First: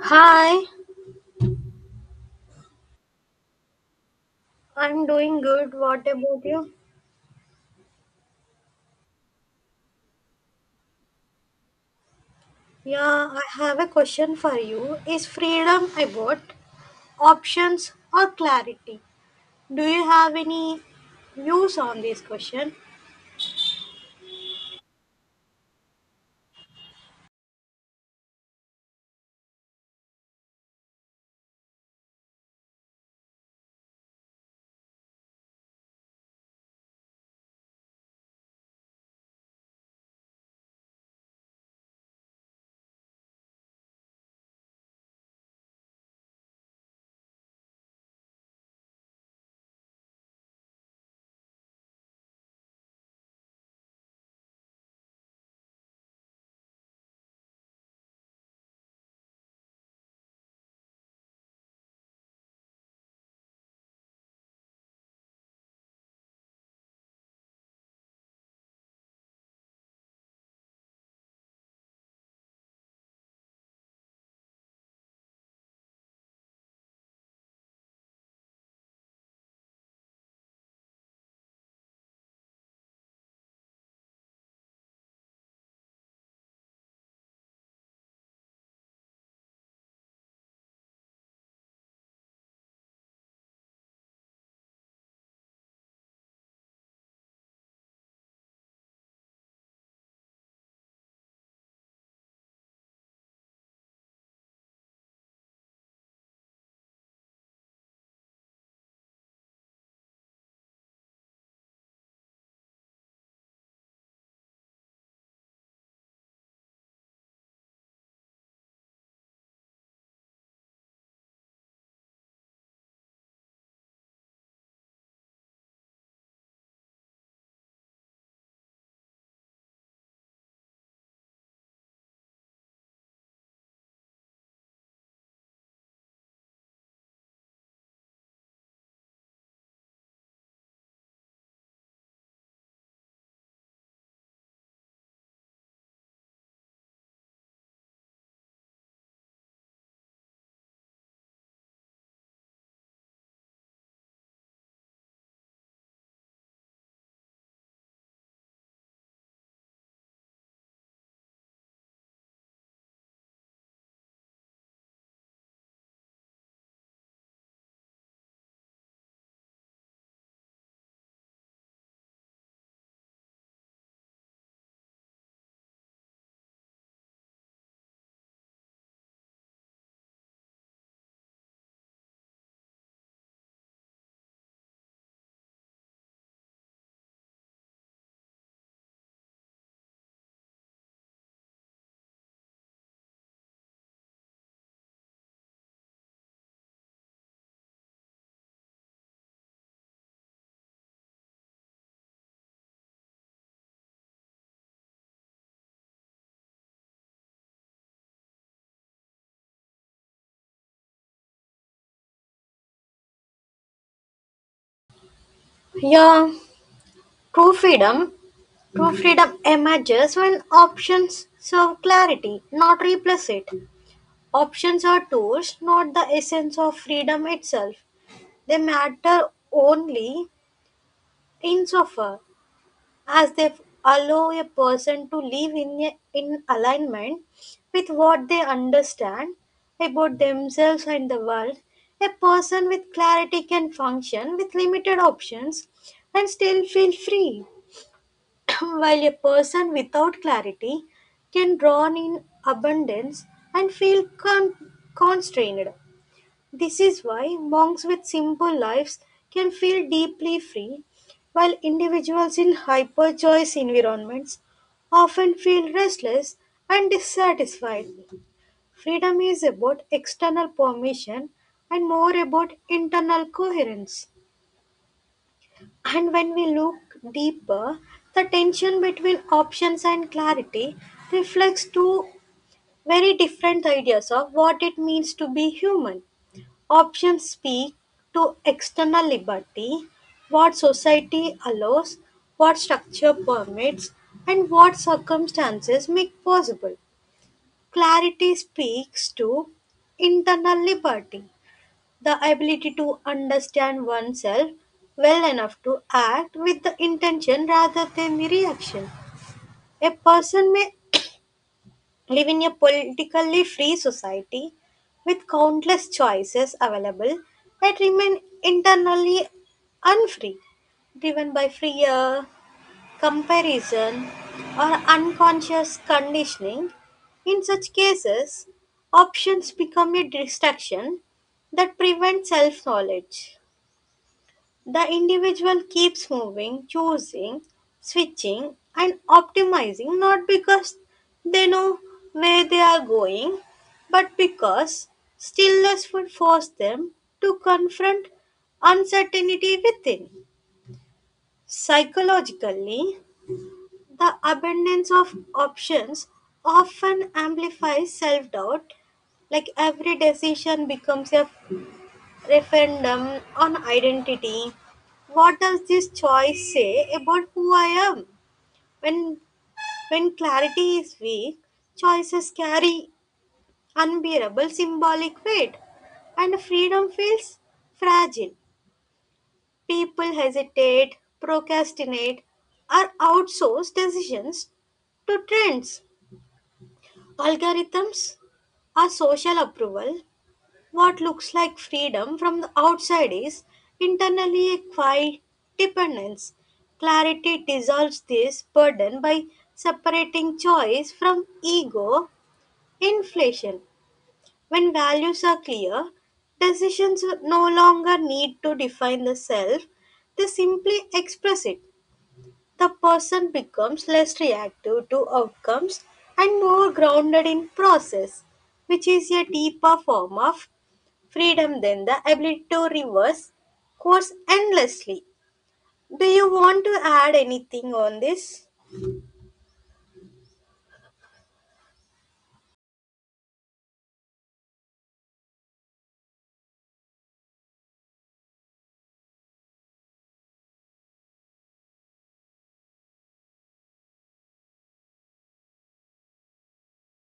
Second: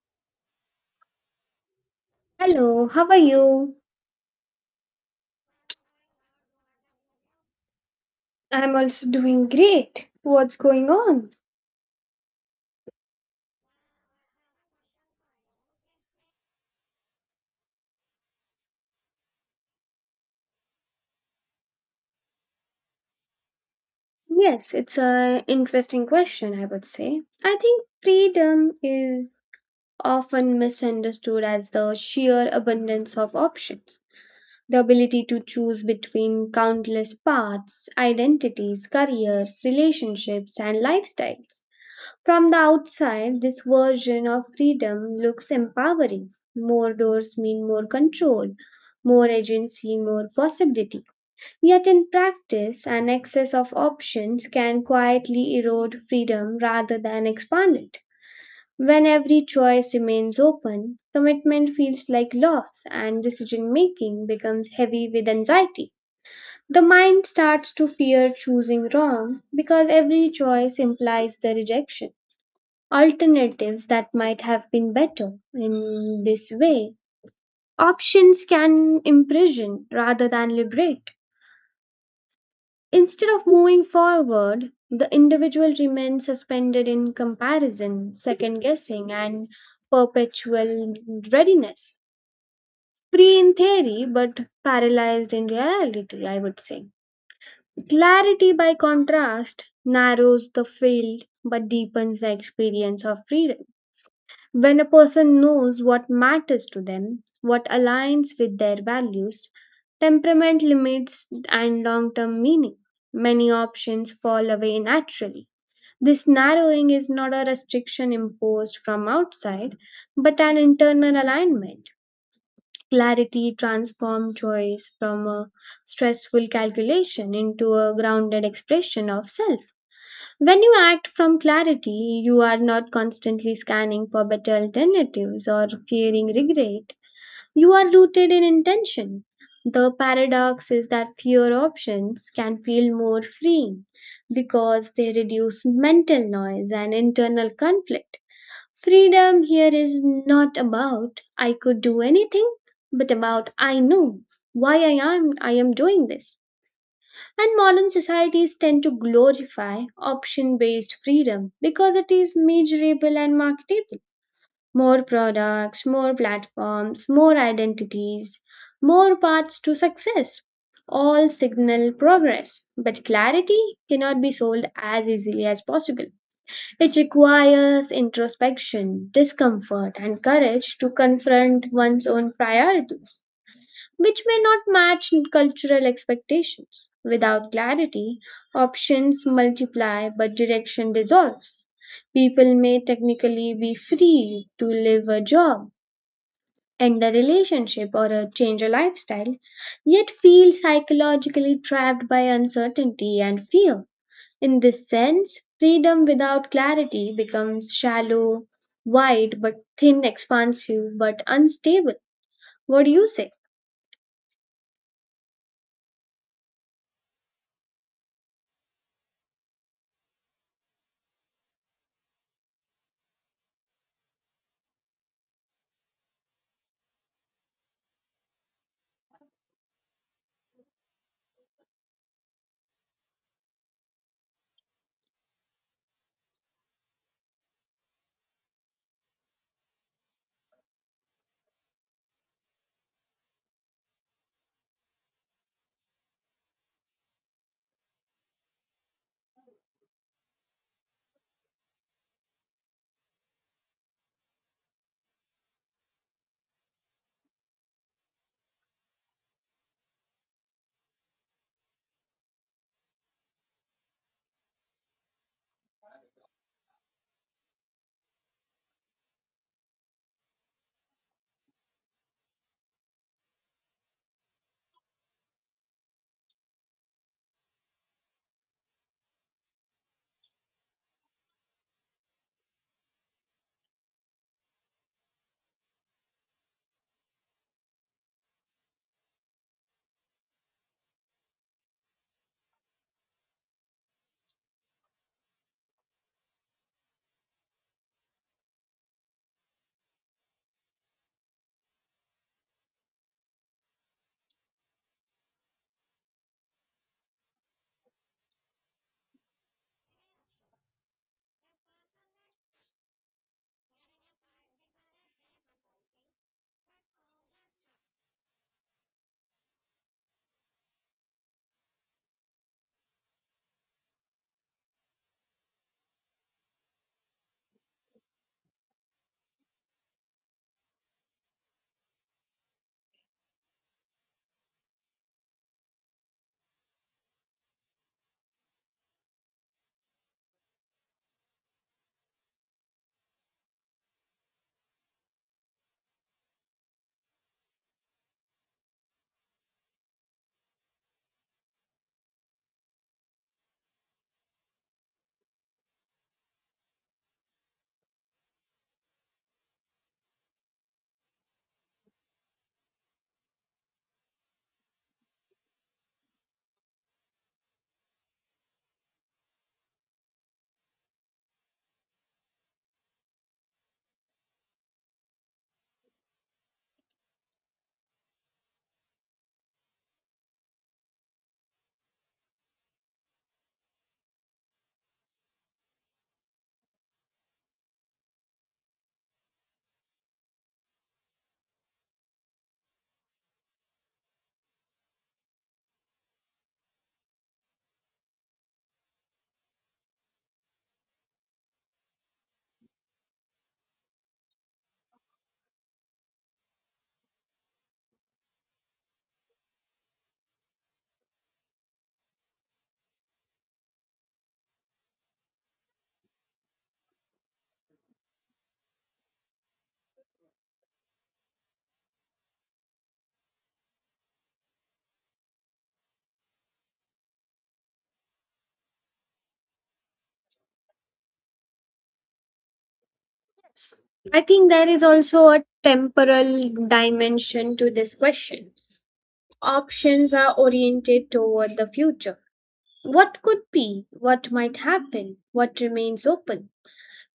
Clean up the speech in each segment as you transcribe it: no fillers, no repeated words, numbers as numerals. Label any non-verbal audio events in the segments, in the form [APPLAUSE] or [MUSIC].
Hi, Hello, how are you? I'm doing good. What about you? I'm also doing great. What's going on? Yeah, I have a question for you. Is freedom about options or clarity? Do you have any views on this question? Yes, it's an interesting question, I would say. I think freedom is often misunderstood as the sheer abundance of options, the ability to choose between countless paths, identities, careers, relationships, and lifestyles. From the outside, this version of freedom looks empowering. More doors mean more control, more agency, more possibility. Yet, in practice, an excess of options can quietly erode freedom rather than expand it. When every choice remains open, commitment feels like loss and decision making becomes heavy with anxiety. The mind starts to fear choosing wrong because every choice implies the rejection alternatives that might have been better. In this way, options can imprison rather than liberate. Instead of moving forward, the individual remains suspended in comparison, second guessing, and perpetual readiness. Free in theory, but paralyzed in reality, I would say. Clarity, by contrast, narrows the field but deepens the experience of freedom. When a person knows what matters to them, what aligns with their values, temperament limits, and long term meaning, many options fall away naturally. This narrowing is not a restriction imposed from outside, but an internal alignment. Clarity transforms choice from a stressful calculation into a grounded expression of self. When you act from clarity, you are not constantly scanning for better alternatives or fearing regret. You are rooted in intention. The paradox is that fewer options can feel more freeing because they reduce mental noise and internal conflict. Freedom here is not about I could do anything, but about I know why I am doing this. And modern societies tend to glorify option based freedom because it is measurable and marketable. More products, more platforms, more identities, more paths to success all signal progress, but clarity cannot be sold as easily as possible. It requires introspection, discomfort, and courage to confront one's own priorities which may not match cultural expectations. Without clarity, options multiply but direction dissolves. People may technically be free to live a job, end a relationship, or change a lifestyle, yet feel psychologically trapped by uncertainty and fear. In this sense, freedom without clarity becomes shallow, wide but thin, expansive but unstable. What do you say? Yeah, true freedom. True freedom emerges when options serve clarity, not replace it. Options are tools, not the essence of freedom itself. They matter only insofar as they allow a person to live in alignment with what they understand about themselves and the world. A person with clarity can function with limited options and still feel free [CLEARS THROAT] while a person without clarity can drawn in abundance and feel constrained. This is why monks with simple lives can feel deeply free, while individuals in hyper-choice environments often feel restless and dissatisfied. Freedom is about external permission and more about internal coherence. And when we look deeper, the tension between options and clarity reflects two very different ideas of what it means to be human. Options speak to external liberty, what society allows, what structure permits, and what circumstances make possible. Clarity speaks to internal liberty, the ability to understand oneself well enough to act with the intention rather than the reaction. A person may live in a politically free society with countless choices available that remain internally unfree, driven by fear, comparison, or unconscious conditioning. In such cases, options become a distraction that prevents self knowledge. The individual keeps moving, choosing, switching, and optimizing not because they know where they are going, but because stillness would force them to confront uncertainty within. Psychologically, the abundance of options often amplifies self doubt, like every decision becomes a referendum on identity. What does this choice say about who I am? When when clarity is weak, choices carry unbearable symbolic weight, and freedom feels fragile. People hesitate, procrastinate, or outsource decisions to trends, algorithms, or social approval. What looks like freedom from the outside is internally a quiet dependence. Clarity dissolves this burden by separating choice from ego inflation. When values are clear, decisions no longer need to define the self, they simply express it. The person becomes less reactive to outcomes and more grounded in process, which is a deeper form of freedom then the ability to reverse course endlessly. Do you want to add anything on this? I think there is also a temporal dimension to this question. Options are oriented toward the future. What could be, what might happen, what remains open.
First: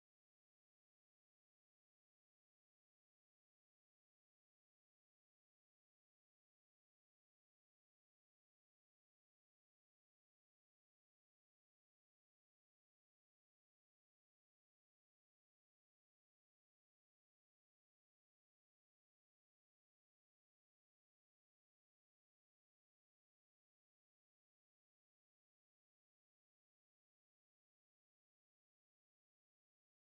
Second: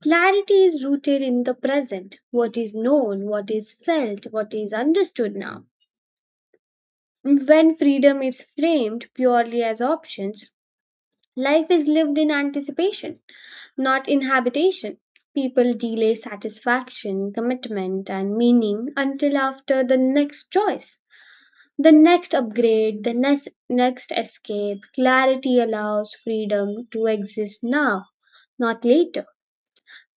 Clarity is rooted in the present, what is known, what is felt, what is understood now. When freedom is framed purely as options, life is lived in anticipation, not in habitation. People delay satisfaction, commitment, and meaning until after the next choice, the next upgrade, the next escape. Clarity allows freedom to exist now, not later.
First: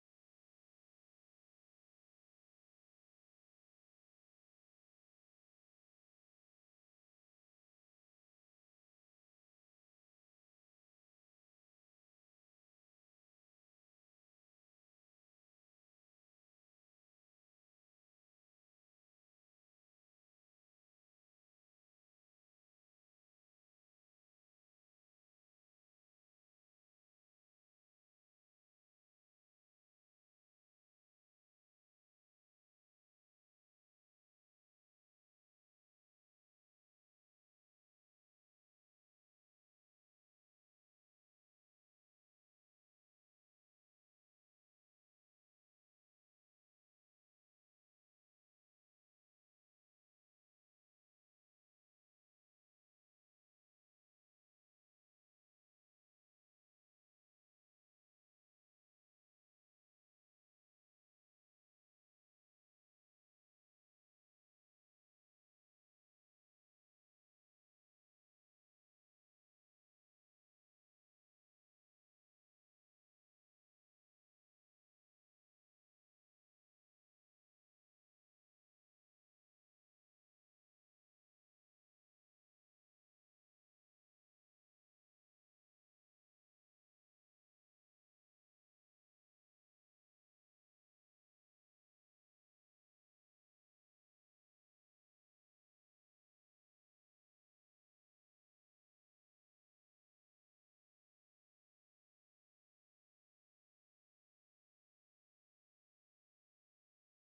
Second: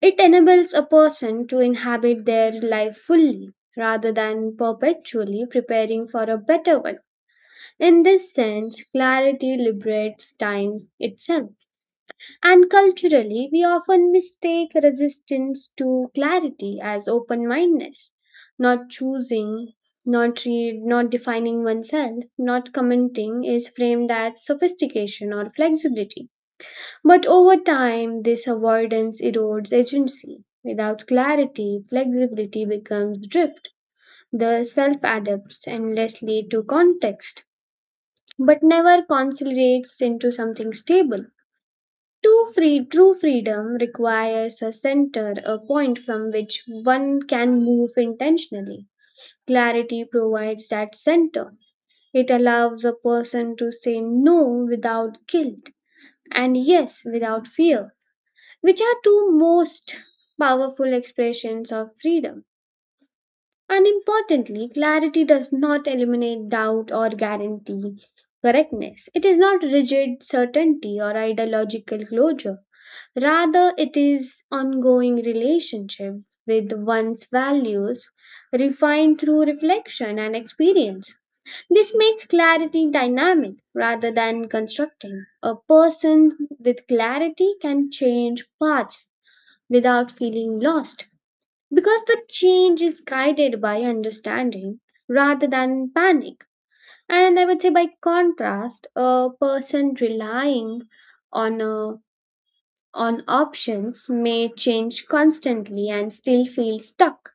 It enables a person to inhabit their life fully rather than perpetually preparing for a better one. In this sense, clarity liberates time itself. And culturally, we often mistake resistance to clarity as open mindedness, not choosing, not defining oneself, not commenting is framed as sophistication or flexibility. But over time, this avoidance erodes agency. Without clarity, flexibility becomes drift. The self adapts endlessly to context, but never consolidates into something stable. True freedom requires a center, a point from which one can move intentionally. Clarity provides that center. It allows a person to say no without guilt and yes without fear, which are two most powerful expressions of freedom. And importantly, clarity does not eliminate doubt or guarantee correctness. It is not rigid certainty or ideological closure. Rather, it is ongoing relationship with one's values refined through reflection and experience. This makes clarity dynamic rather than constructing. A person with clarity can change paths without feeling lost because the change is guided by understanding rather than panic. And I would say, by contrast, a person relying on, uh, on options may change constantly and still feel stuck.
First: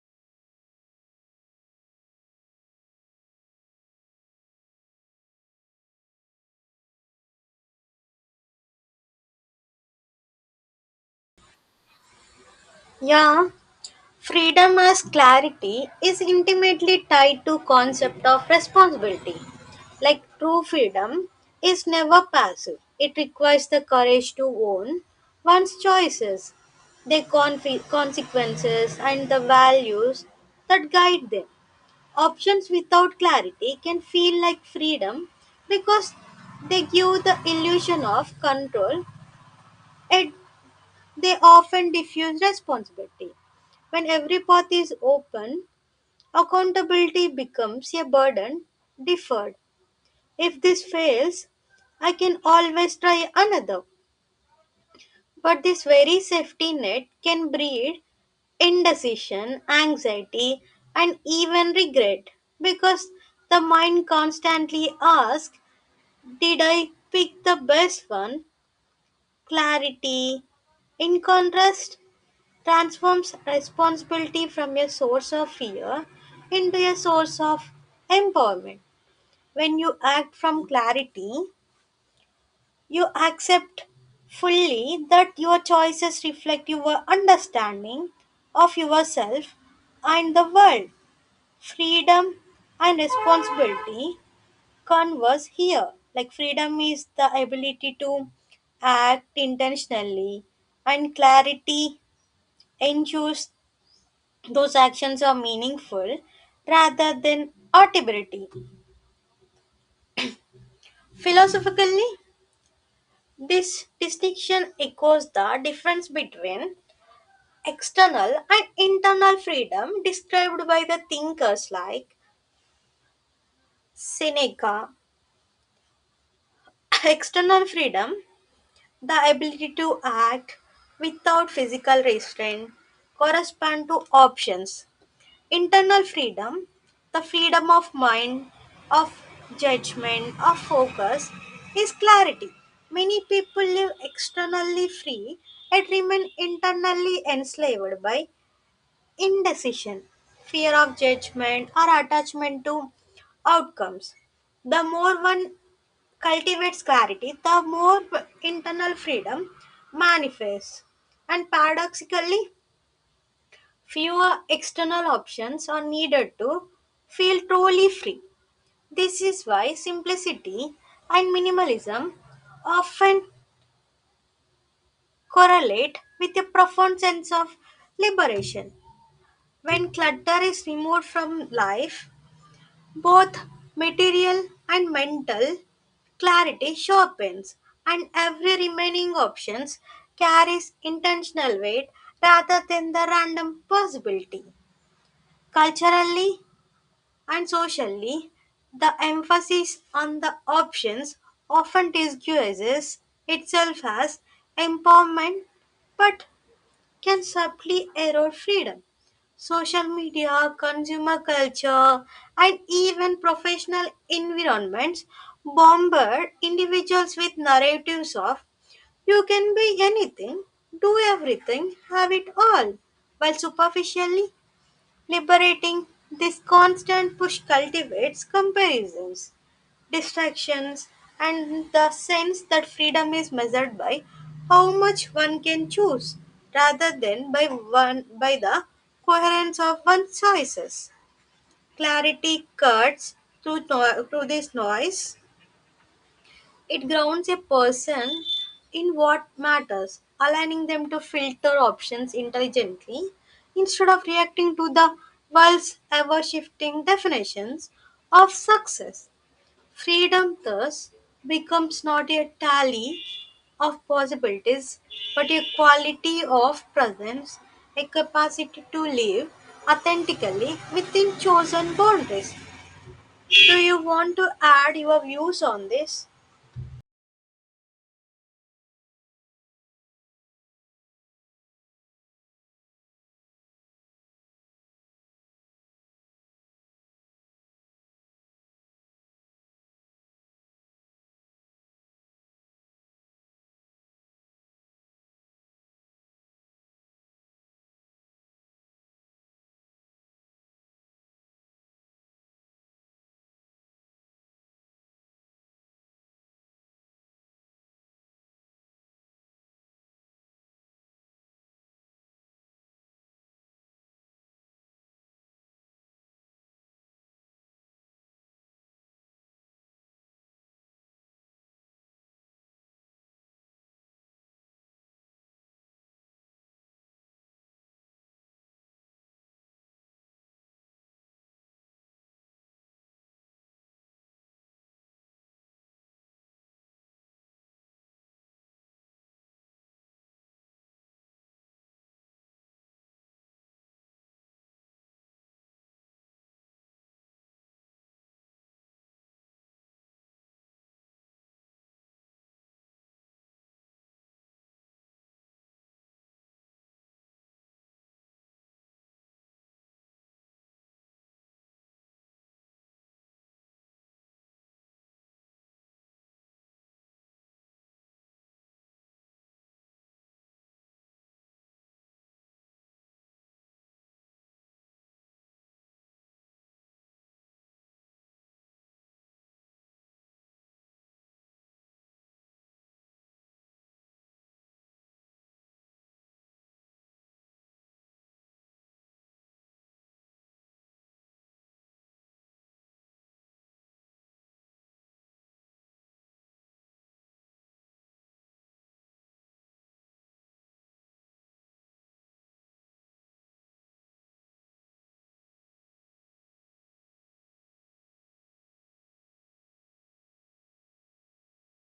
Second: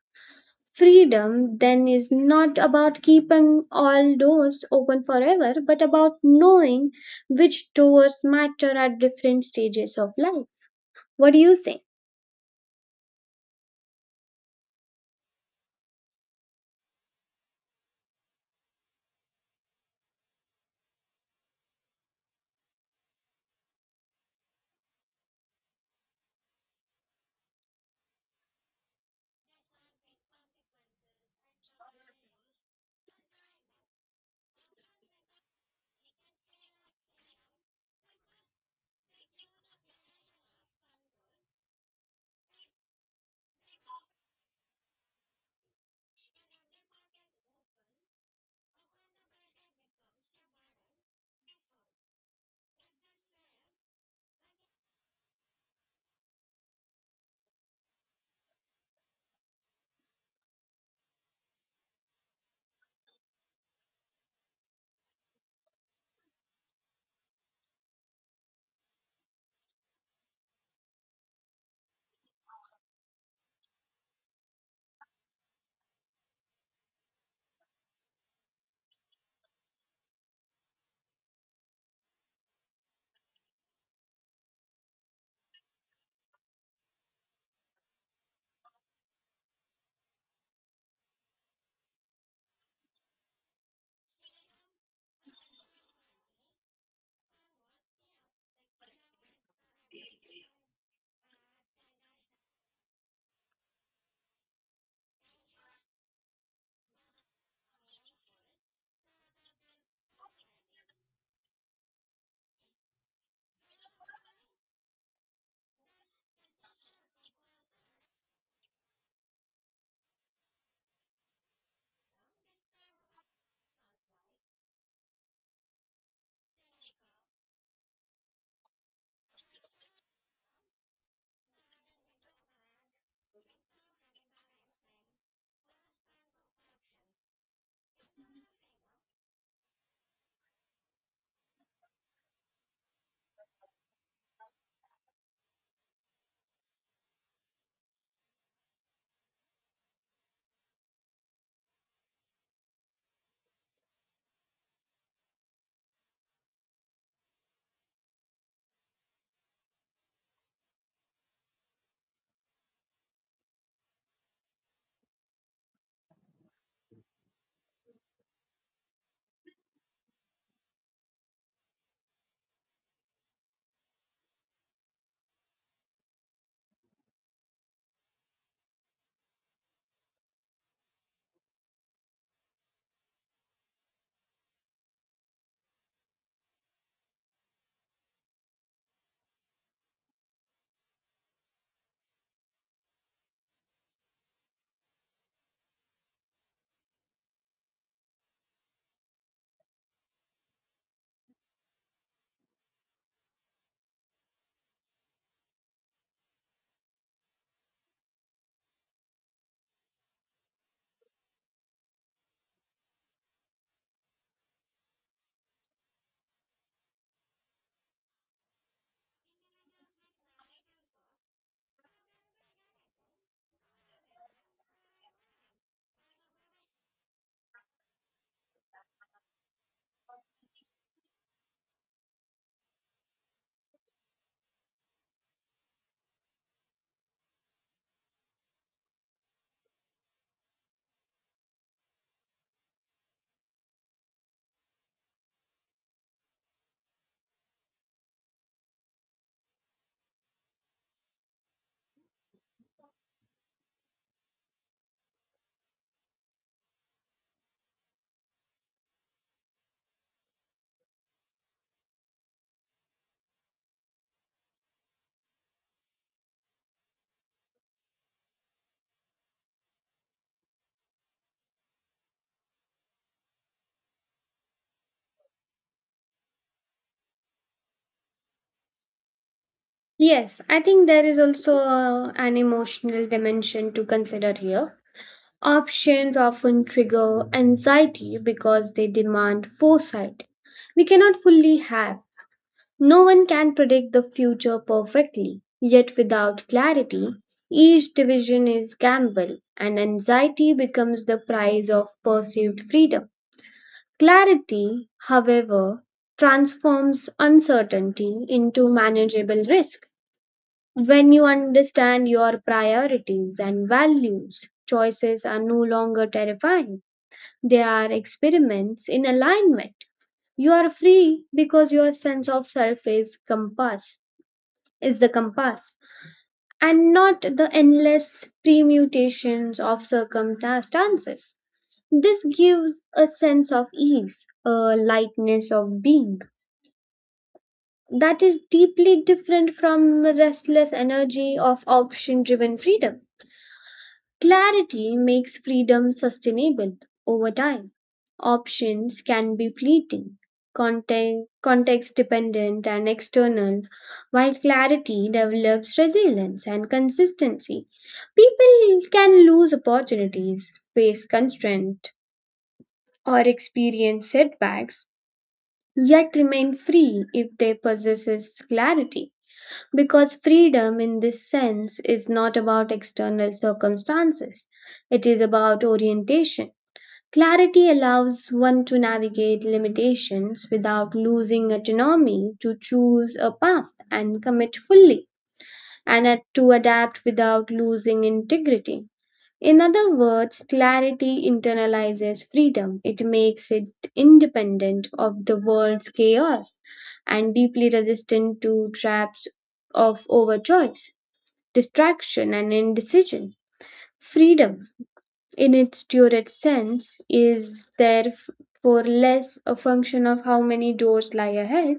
Freedom then is not about keeping all doors open forever, but about knowing which doors matter at different stages of life. What do you say? Yeah, freedom as clarity is intimately tied to concept of responsibility. Like true freedom is never passive. It requires the courage to own one's choices, their consequences and the values that guide them. Options without clarity can feel like freedom because they give the illusion of control and they often diffuse responsibility. When every path is open, accountability becomes a burden deferred. If this fails, I can always try another. But this very safety net can breed indecision, anxiety, and even regret because the mind constantly asks, did I pick the best one? Clarity, in contrast, transforms responsibility from a source of fear into a source of empowerment. When you act from clarity, you accept fully that your choices reflect your understanding of yourself and the world. Freedom and responsibility converse here. Like freedom is the ability to act intentionally, and clarity ensures those actions are meaningful rather than audibility. Philosophically, this distinction echoes the difference between external and internal freedom described by the thinkers like Seneca. [CLEARS THROAT] External freedom, the ability to act without physical restraint, correspond to options. Internal freedom, the freedom of mind, of judgment, of focus, is clarity. Many people live externally free and remain internally enslaved by indecision, fear of judgment, or attachment to outcomes. The more one cultivates clarity, the more internal freedom manifests. And paradoxically, fewer external options are needed to feel truly free. This is why simplicity and minimalism often correlate with a profound sense of liberation. When clutter is removed from life, both material and mental clarity sharpens, and every remaining options carries intentional weight rather than the random possibility. Culturally and socially, the emphasis on the options often disguises itself as empowerment, but can subtly erode freedom. Social media, consumer culture, and even professional environments bombard individuals with narratives of you can be anything, do everything, have it all, while superficially liberating this constant push cultivates comparisons distractions, and the sense that freedom is measured by how much one can choose rather than by the coherence of one's choices. Clarity cuts through, no- through this noise. It grounds a person in what matters, allowing them to filter options intelligently instead of reacting to the world's ever shifting definitions of success. Freedom thus becomes not a tally of possibilities, but a quality of presence, a capacity to live authentically within chosen boundaries. Do you want to add your views on this? Yes, I think there is also an emotional dimension to consider here. Options often trigger anxiety because they demand foresight. We cannot fully have. No one can predict the future perfectly. Yet, without clarity, each division is gamble, and anxiety becomes the price of perceived freedom. Clarity, however, transforms uncertainty into manageable risk. When you understand your priorities and values, choices are no longer terrifying. They are experiments in alignment. You are free because your sense of self is compass, is the compass, and not the endless permutations of circumstances. This gives a sense of ease, a lightness of being that is deeply different from restless energy of option driven freedom. Clarity makes freedom sustainable over time. Options can be fleeting, context dependent, and external, while clarity develops resilience and consistency. People can lose opportunities, face constraint, or experience setbacks, yet remain free if they possess clarity. Because freedom, in this sense, is not about external circumstances, it is about orientation. Clarity allows one to navigate limitations without losing autonomy to choose a path and commit fully, and to adapt without losing integrity. In other words, clarity internalizes freedom. It makes it independent of the world's chaos and deeply resistant to traps of overchoice, distraction, and indecision. Freedom, in its purest sense, is therefore less a function of how many doors lie ahead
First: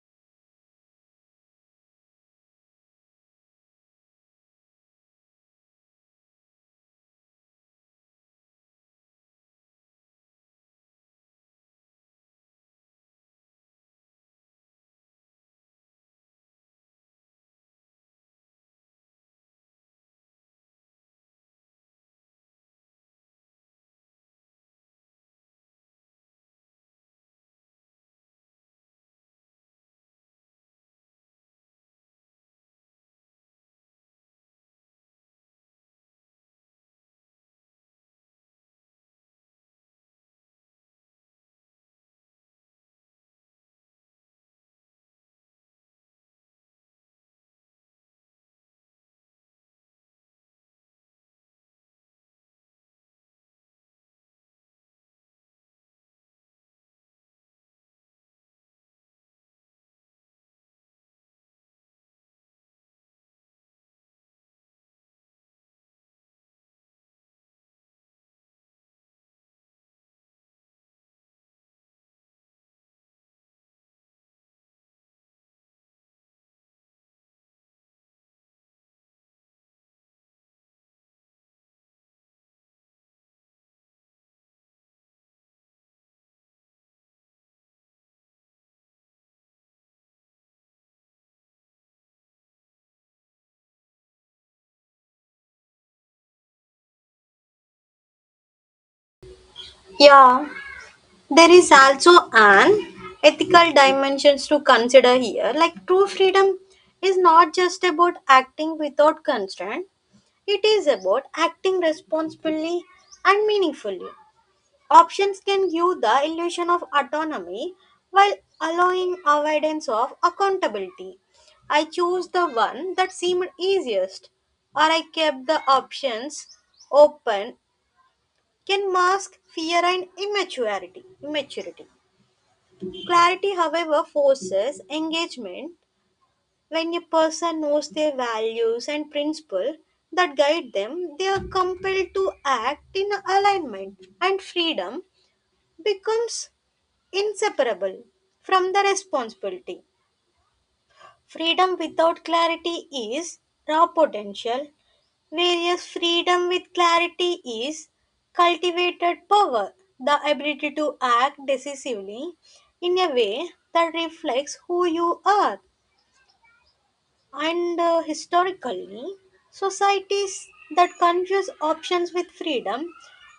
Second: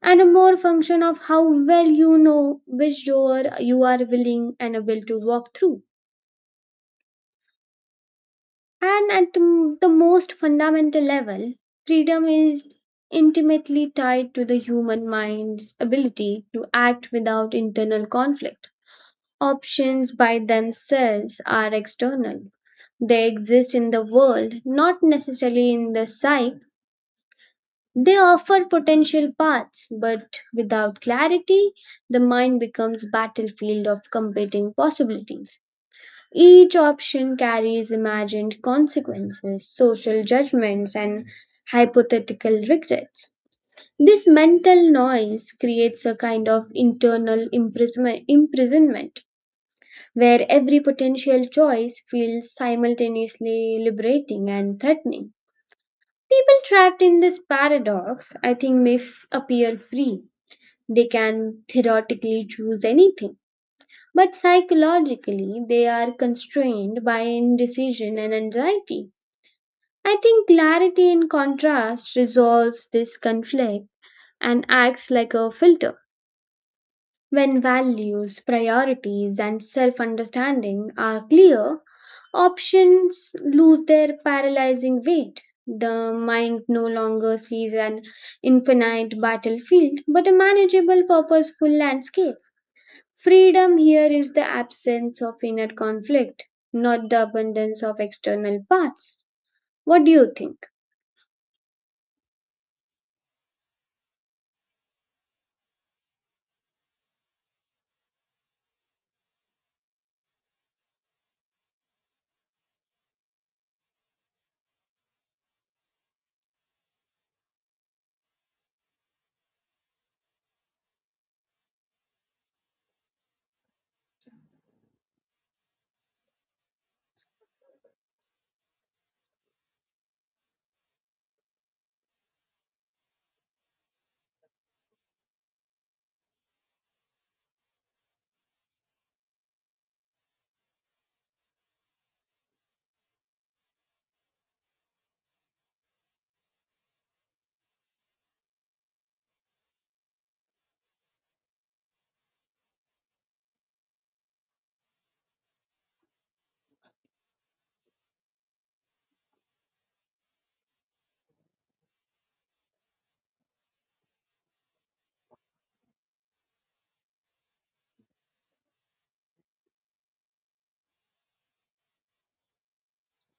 and a more function of how well you know which door you are willing and able to walk through. And at the most fundamental level, freedom is intimately tied to the human mind's ability to act without internal conflict. Options by themselves are external, they exist in the world, not necessarily in the psyche. They offer potential paths, but without clarity, the mind becomes battlefield of competing possibilities. Each option carries imagined consequences, social judgments, and hypothetical regrets. This mental noise creates a kind of imprisonment where every potential choice feels simultaneously liberating and threatening. People trapped in this paradox, I think, appear free. They can theoretically choose anything but psychologically, they are constrained by indecision and anxiety. I think clarity in contrast resolves this conflict and acts like a filter. When values, priorities, and self understanding are clear, options lose their paralyzing weight. The mind no longer sees an infinite battlefield but a manageable, purposeful landscape. Freedom here is the absence of inner conflict, not the abundance of external paths. What do you Yeah, think? there is also an ethical dimensions to consider here. Like true freedom is not just about acting without constraint, it is about acting responsibly and meaningfully. Options can give the illusion of autonomy while allowing avoidance of accountability. I chose the one that seemed easiest, or I kept the options open can mask fear and immaturity. Clarity, however, forces engagement. When a person knows their values and principles that guide them, they are compelled to act in alignment, and freedom becomes inseparable from the responsibility. Freedom without clarity is raw potential, whereas freedom with clarity is cultivated power, the ability to act decisively in a way that reflects who you are. And historically, societies that confuse options with freedom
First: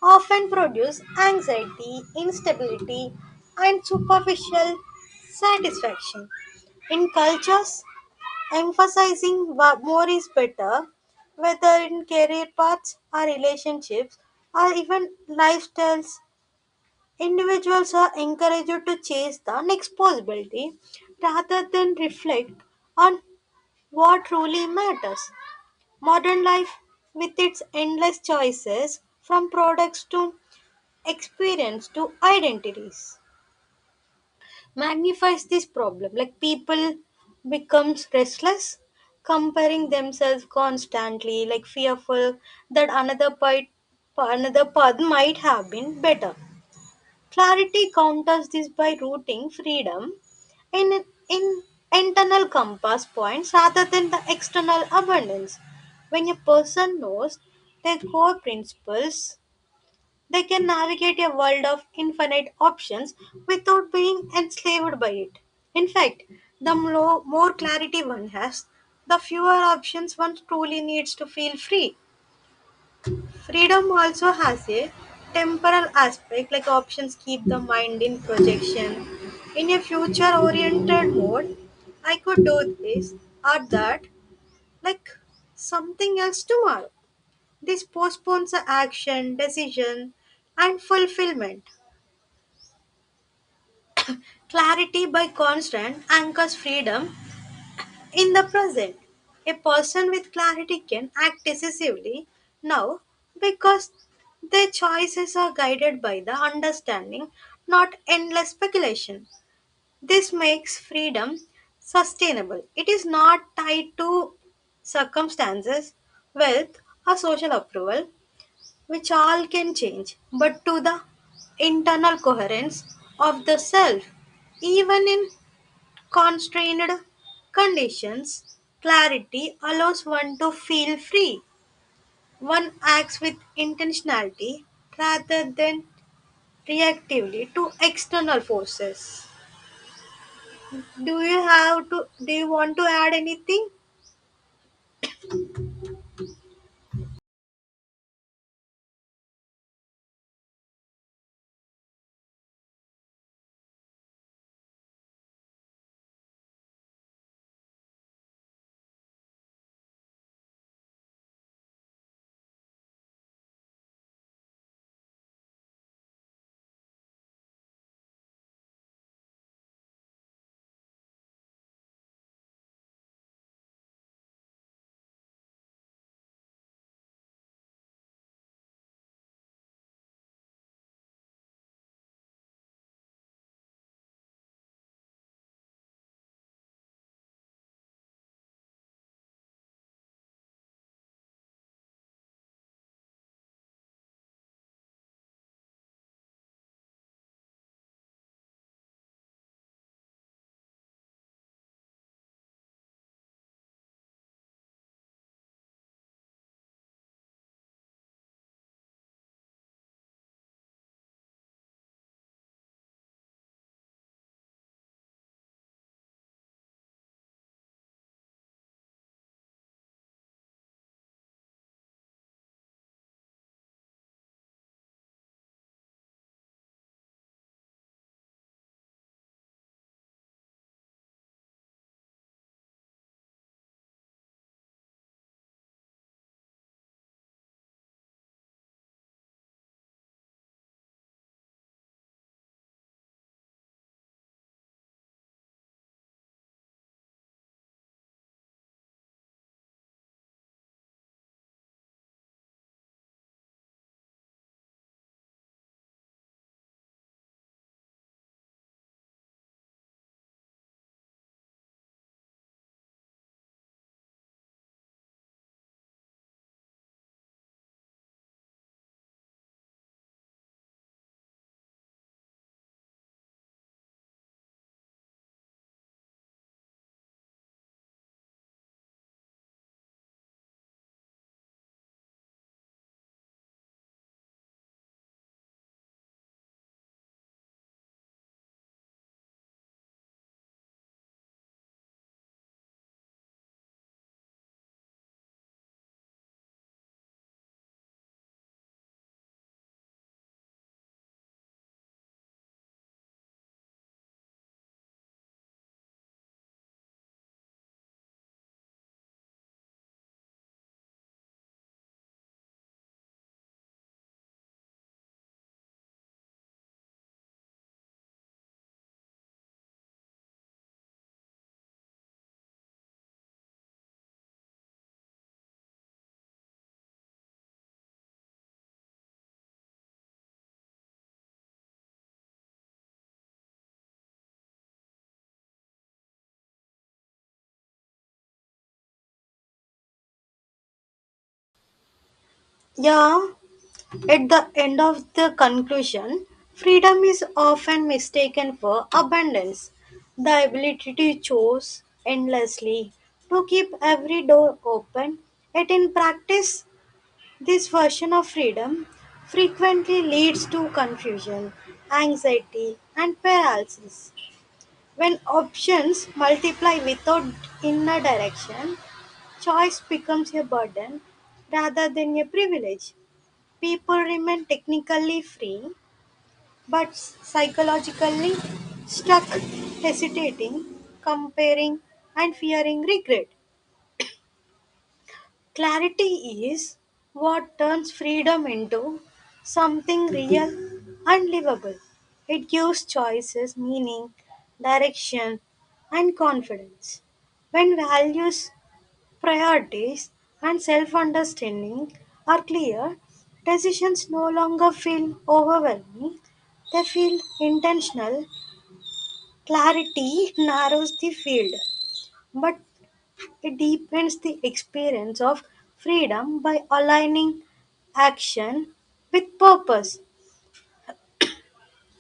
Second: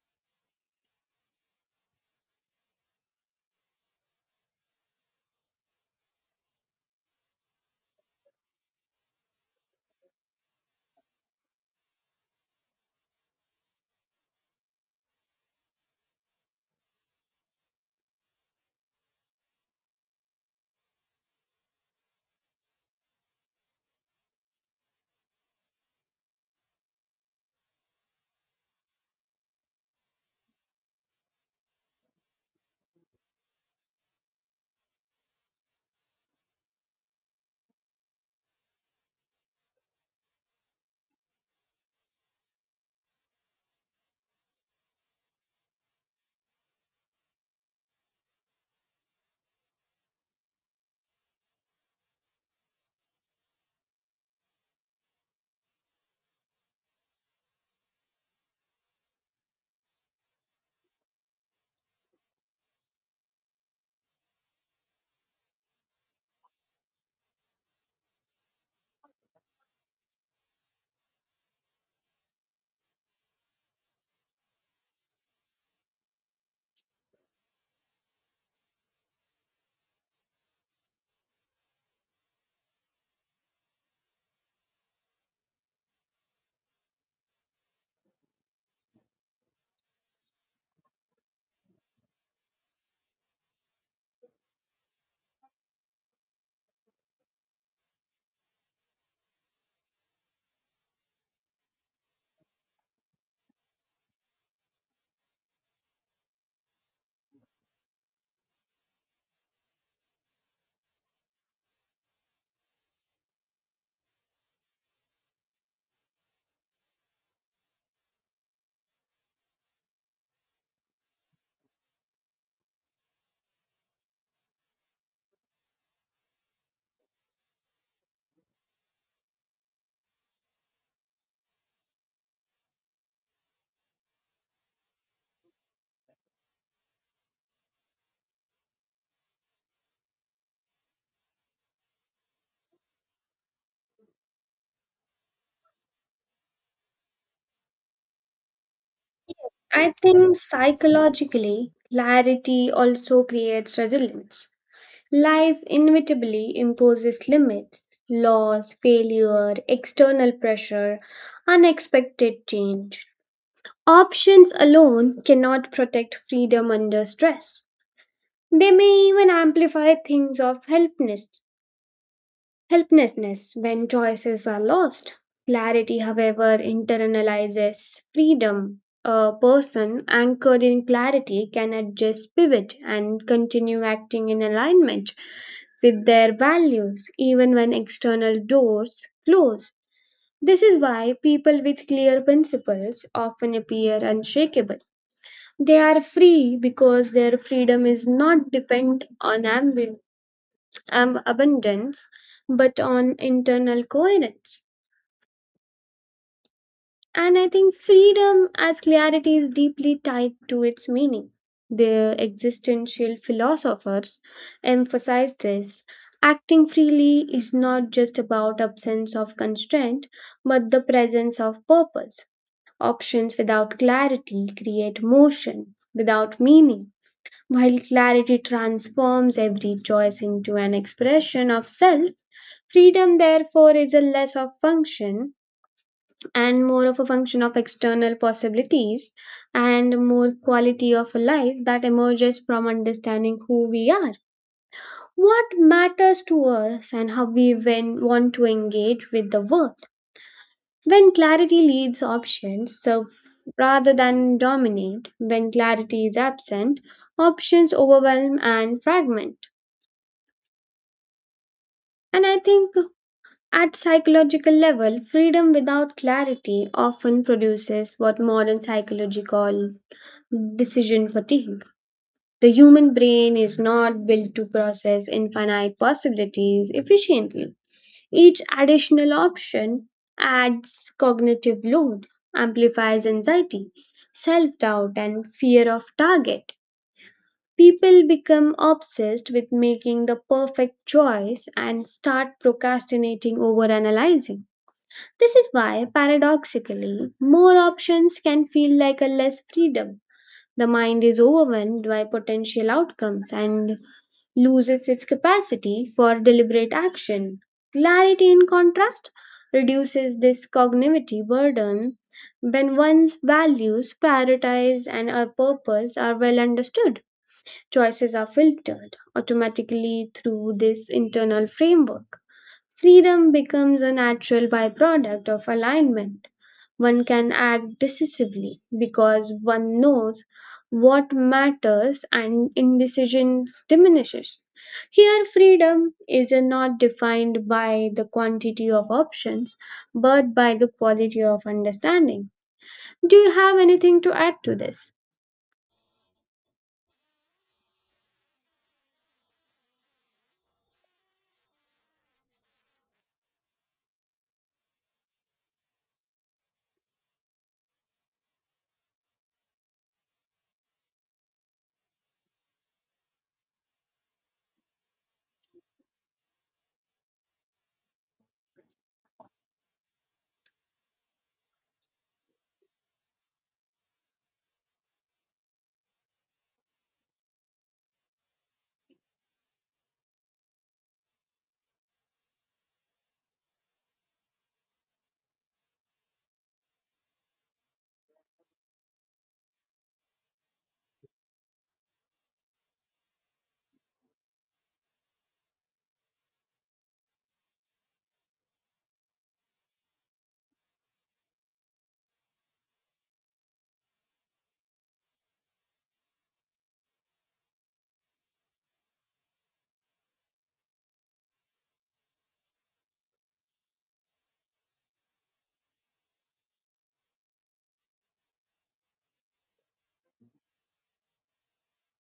often produce anxiety, instability, and superficial satisfaction. In cultures emphasizing more is better, whether in career paths or relationships or even lifestyles, individuals are encouraged to chase the next possibility rather than reflect on what truly matters. Modern life, with its endless choices, from products to experience to identities, magnifies this problem. Like people becomes restless, comparing themselves constantly, like fearful that another part, another path might have been better. Clarity counters this by routing freedom in, in internal compass points rather than the external abundance. When a person knows their core principles, they can navigate a world of infinite options without being enslaved by it. In fact, the more clarity one has, the fewer options one truly needs to feel free. Freedom also has a temporal aspect, like options keep the mind in projection. In a future oriented mode, I could do this or that, like something else tomorrow. This postpones the action, decision, and fulfillment. Clarity by constant anchors freedom in the present. A person with clarity can act decisively now because their choices are guided by the understanding, not endless speculation. This makes freedom sustainable. It is not tied to circumstances, wealth, or social approval, which all can change, but to the internal coherence of the self. Even in constrained conditions, clarity allows one to feel free. One acts with intentionality rather than reactively to external forces. Do you want to add anything? I think psychologically, clarity also creates resilience. Life inevitably imposes limits, loss, failure, external pressure, unexpected change. Options alone cannot protect freedom under stress. They may even amplify things of helplessness when choices are lost. Clarity, however, internalizes freedom. A person anchored in clarity can adjust, pivot, and continue acting in alignment with their values even when external doors close. This is why people with clear principles often appear unshakable. They are free because their freedom is not dependent on ambition abundance, but on internal coherence. And I think freedom as clarity is deeply tied to its meaning. The existential philosophers emphasize this. Acting freely is not just about absence of constraint, but the presence of purpose. Options without clarity create motion without meaning. While clarity transforms every choice into an expression of self, freedom, therefore, is a less of function and more of a function of external possibilities and more quality of life that emerges from understanding who we are, what matters to us, and how we when want to engage with the world. When clarity leads options serve rather than dominate, when clarity is absent, options overwhelm and fragment. And I think at psychological level, freedom without clarity often produces what modern psychology calls decision fatigue. The human brain is not built to process infinite possibilities efficiently. Each additional option adds cognitive load, amplifies anxiety, self doubt, and fear of target. People become obsessed with making the perfect choice and start procrastinating over analyzing. This is why, paradoxically, more options can feel like a less freedom. The mind is overwhelmed by potential outcomes and loses its capacity for deliberate action. Clarity, in contrast, reduces this cognitive burden when one's values, priorities, and a purpose are well understood. Choices are filtered automatically through this internal framework. Freedom becomes a natural byproduct of alignment. One can act decisively because one knows what matters and indecision diminishes. Here, freedom is not defined by the quantity of options but by the quality of understanding. Do Yeah, you have anything to at add the to end this? of the conclusion, freedom is often mistaken for abundance, the ability to choose endlessly, to keep every door open, yet in practice, this version of freedom frequently leads to confusion, anxiety, and paralysis. When options multiply without inner direction, choice becomes a burden rather than a privilege. People remain technically free but psychologically stuck, hesitating, comparing, and fearing regret. Clarity is what turns freedom into something real and livable. It gives choices meaning, direction, and confidence. When values, priorities, and self understanding are clear, decisions no longer feel overwhelming, they feel intentional. Clarity [LAUGHS] narrows the field, but it deepens the experience of freedom by aligning action with purpose.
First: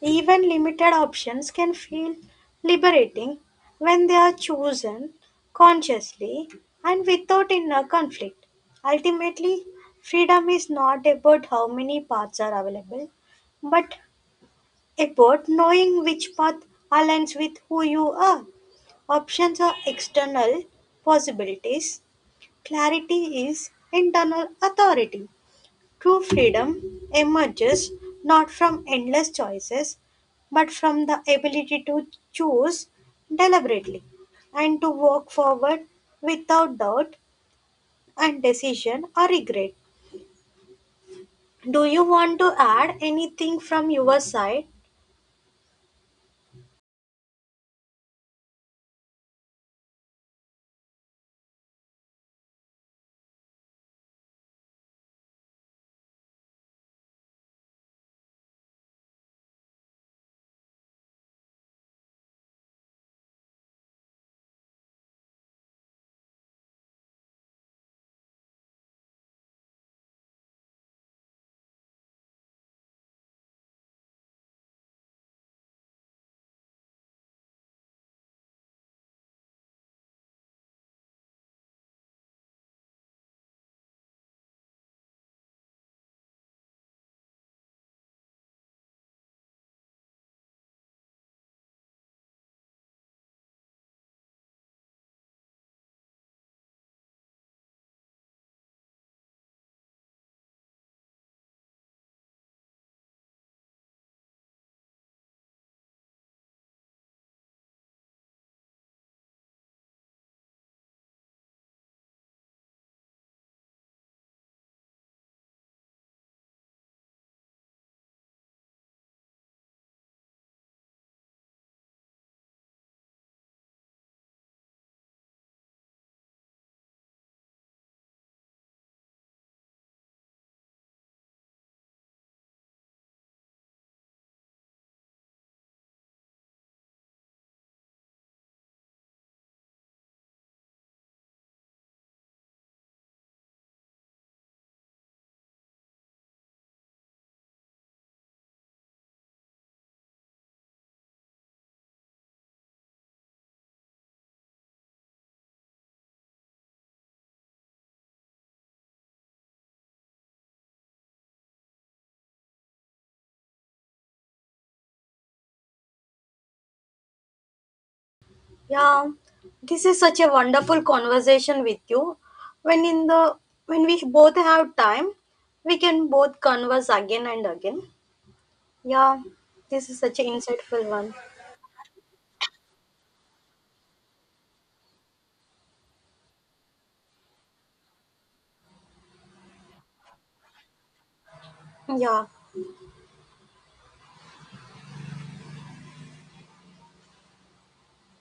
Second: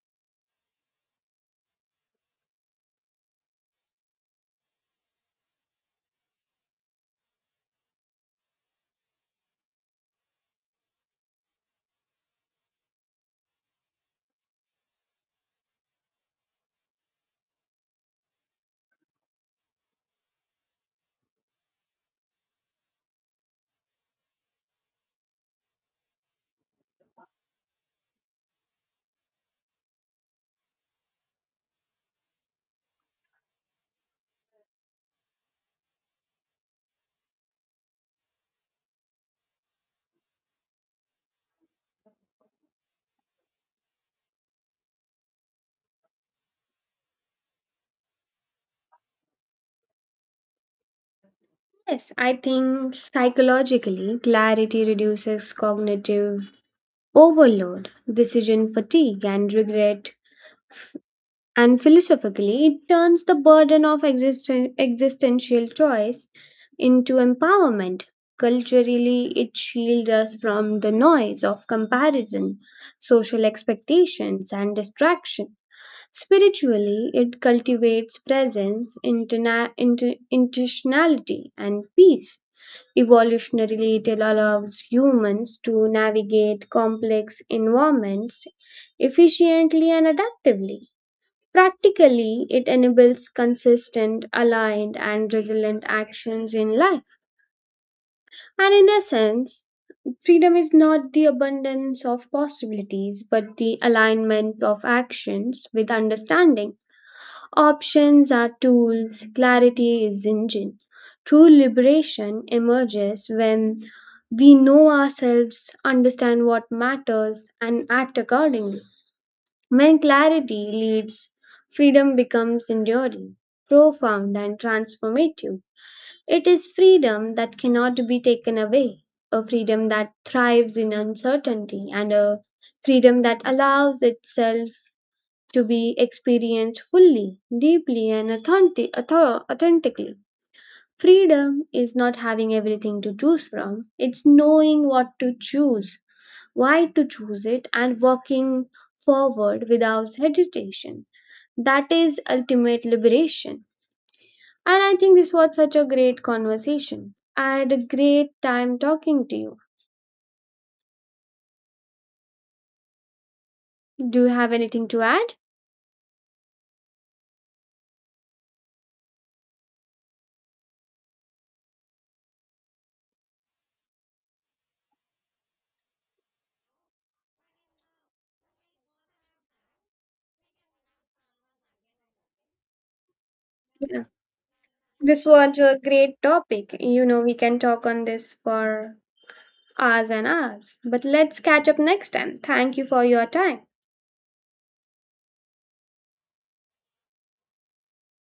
Even limited options can feel liberating when they are chosen consciously and without inner conflict. Ultimately, freedom is not about how many paths are available, but about knowing which path aligns with who you are. Options are external possibilities. Clarity is internal authority. True freedom emerges not from endless choices, but from the ability to choose deliberately and to walk forward without doubt and decision or regret. Do you want to add anything from your side? Yes, I think psychologically, clarity reduces cognitive overload, decision fatigue, and regret. And philosophically, it turns the burden of existential choice into empowerment. Culturally, it shields us from the noise of comparison, social expectations, and distraction. Spiritually, it cultivates presence, intentionality, and peace. Evolutionarily, it allows humans to navigate complex environments efficiently and adaptively. Practically, it enables consistent, aligned, and resilient actions in life. And in essence, freedom is not the abundance of possibilities, but the alignment of actions with understanding. Options are tools, clarity is engine. True liberation emerges when we know ourselves, understand what matters, and act accordingly. When clarity leads, freedom becomes enduring, profound, and transformative. It is freedom that cannot be taken away, a freedom that thrives in uncertainty, and a freedom that allows itself to be experienced fully, deeply, and authentically. Freedom is not having everything to choose from, it's knowing what to choose, why to choose it, and walking forward without hesitation. That is ultimate liberation. And I think this was such a great conversation. I had a great time talking to you. Do you have anything to add? Yeah, this is such a wonderful conversation with you. When in the when we both have time, we can both converse again and again. Yeah, this is such an insightful one. Yeah. This was a great topic. You know, we can talk on this for hours and hours. But let's catch up next Yeah, time. Thank you for your time.